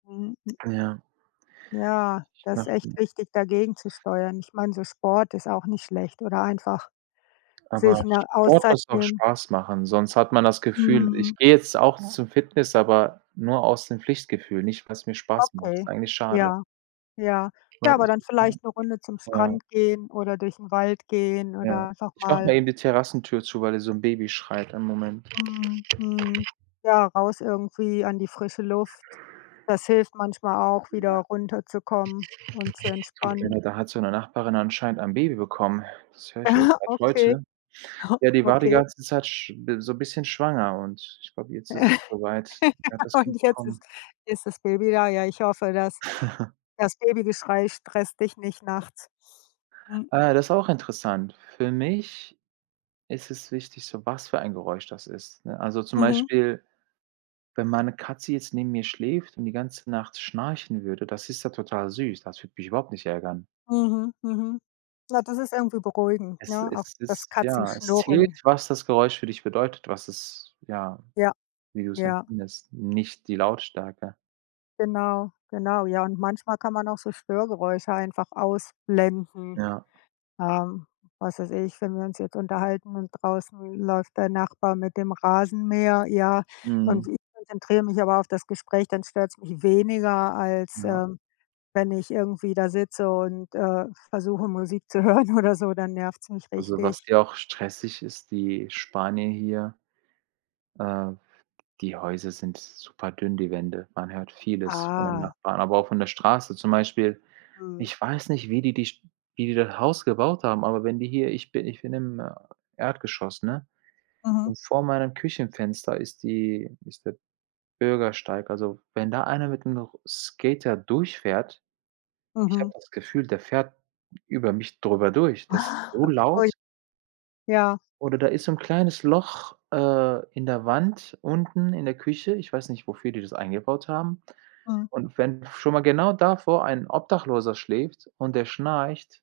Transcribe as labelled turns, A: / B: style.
A: Mhm. Hm.
B: Ja.
A: Ja,
B: Ich
A: da ist
B: mache nur
A: echt wichtig, dagegenzusteuern. Ich meine, so Sport ist auch nicht schlecht oder einfach
B: Aber
A: sich 'ne
B: Sport
A: Auszeit
B: muss auch
A: nehmen.
B: Spaß machen, sonst hat man das Gefühl
A: Mhm.
B: ich gehe jetzt auch zum Fitness, aber nur aus dem Pflichtgefühl, nicht weil's mir Spaß macht.
A: Okay.
B: Ist eigentlich schade.
A: Ja, ja. Ja,
B: Warte
A: aber
B: ich,
A: dann
B: ich muss
A: vielleicht 'ne Runde zum
B: ma ja.
A: Strand gehen oder durch 'n Wald gehen
B: Ja.
A: oder einfach
B: Ich mache
A: mal
B: mal eben die Terrassentür zu, weil da so 'n Baby schreit. Einen Moment.
A: Mhm, mhm. Ja, raus irgendwie an die frische Luft, das hilft manchmal auch,
B: Vielen
A: wieder
B: Dank.
A: runterzukommen und zu entspannen.
B: [unintelligible] da hat so 'ne Nachbarin anscheinend ein Baby bekommen. Das höre ich erst seit
A: Okay.
B: heute. Ja, die war die
A: Okay.
B: ganze Zeit sch bi so 'n bisschen schwanger und ich glaube, jetzt ist es so weit. Sie hat das Kind
A: Und jetzt
B: bekommen.
A: ist ist das Baby da. Ja, ich hoffe, das das Babygeschrei stresst dich nicht nachts. Mhm.
B: Äh, das ist auch interessant. Für mich ist es wichtig, so was für ein Geräusch das ist, ne? Also zum
A: Mhm.
B: Beispiel, wenn meine Katze jetzt neben mir schläft und die ganze Nacht schnarchen würde, das ist ja total süß. Das würde mich überhaupt nicht ärgern.
A: Mhm, mhm. Ja, das ist irgendwie beruhigend,
B: Es
A: ne, auch
B: es
A: das
B: ist ja, es zählt,
A: Katzenschnurren.
B: was das Geräusch für dich bedeutet, was es ja,
A: Ja,
B: wie du's
A: ja.
B: empfindest, nicht die Lautstärke.
A: Genau, genau. Ja, und manchmal kann man auch so Störgeräusche einfach ausblenden.
B: Ja.
A: Ähm, was weiß ich, wenn wir uns jetzt unterhalten und draußen läuft der Nachbar mit dem Rasenmäher, ja, und
B: Mhm.
A: ich konzentriere mich aber auf das Gespräch, dann stört's mich weniger als,
B: Ja.
A: ähm, wenn ich irgendwie da sitze und, äh, versuche, Musik zu hören oder so, dann nervt's mich
B: Also, was
A: richtig.
B: hier auch stressig ist die Spanier hier äh, die Häuser sind super dünn, die Wände. Man hört vieles von den
A: Ah.
B: Nachbarn, aber auch von der Straße. Zum Beispiel,
A: Mhm.
B: ich weiß nicht, wie die die St wie die das Haus gebaut haben, aber wenn die hier ich bi ich bin im, äh, Erdgeschoss, ne,
A: Mhm.
B: und vor meinem Küchenfenster ist die ist der Bürgersteig. Also, wenn da einer mit 'nem Ro Skater durchfährt ich habe
A: Mhm.
B: das Gefühl, der fährt über mich drüber durch. Das ist so
A: Ui.
B: laut.
A: Ja.
B: Oder da ist so 'n kleines Loch, äh, in der Wand unten in der Küche. Ich weiß nicht, wofür die das eingebaut haben,
A: Mhm.
B: und wenn schon mal genau davor ein Obdachloser schläft und der schnarcht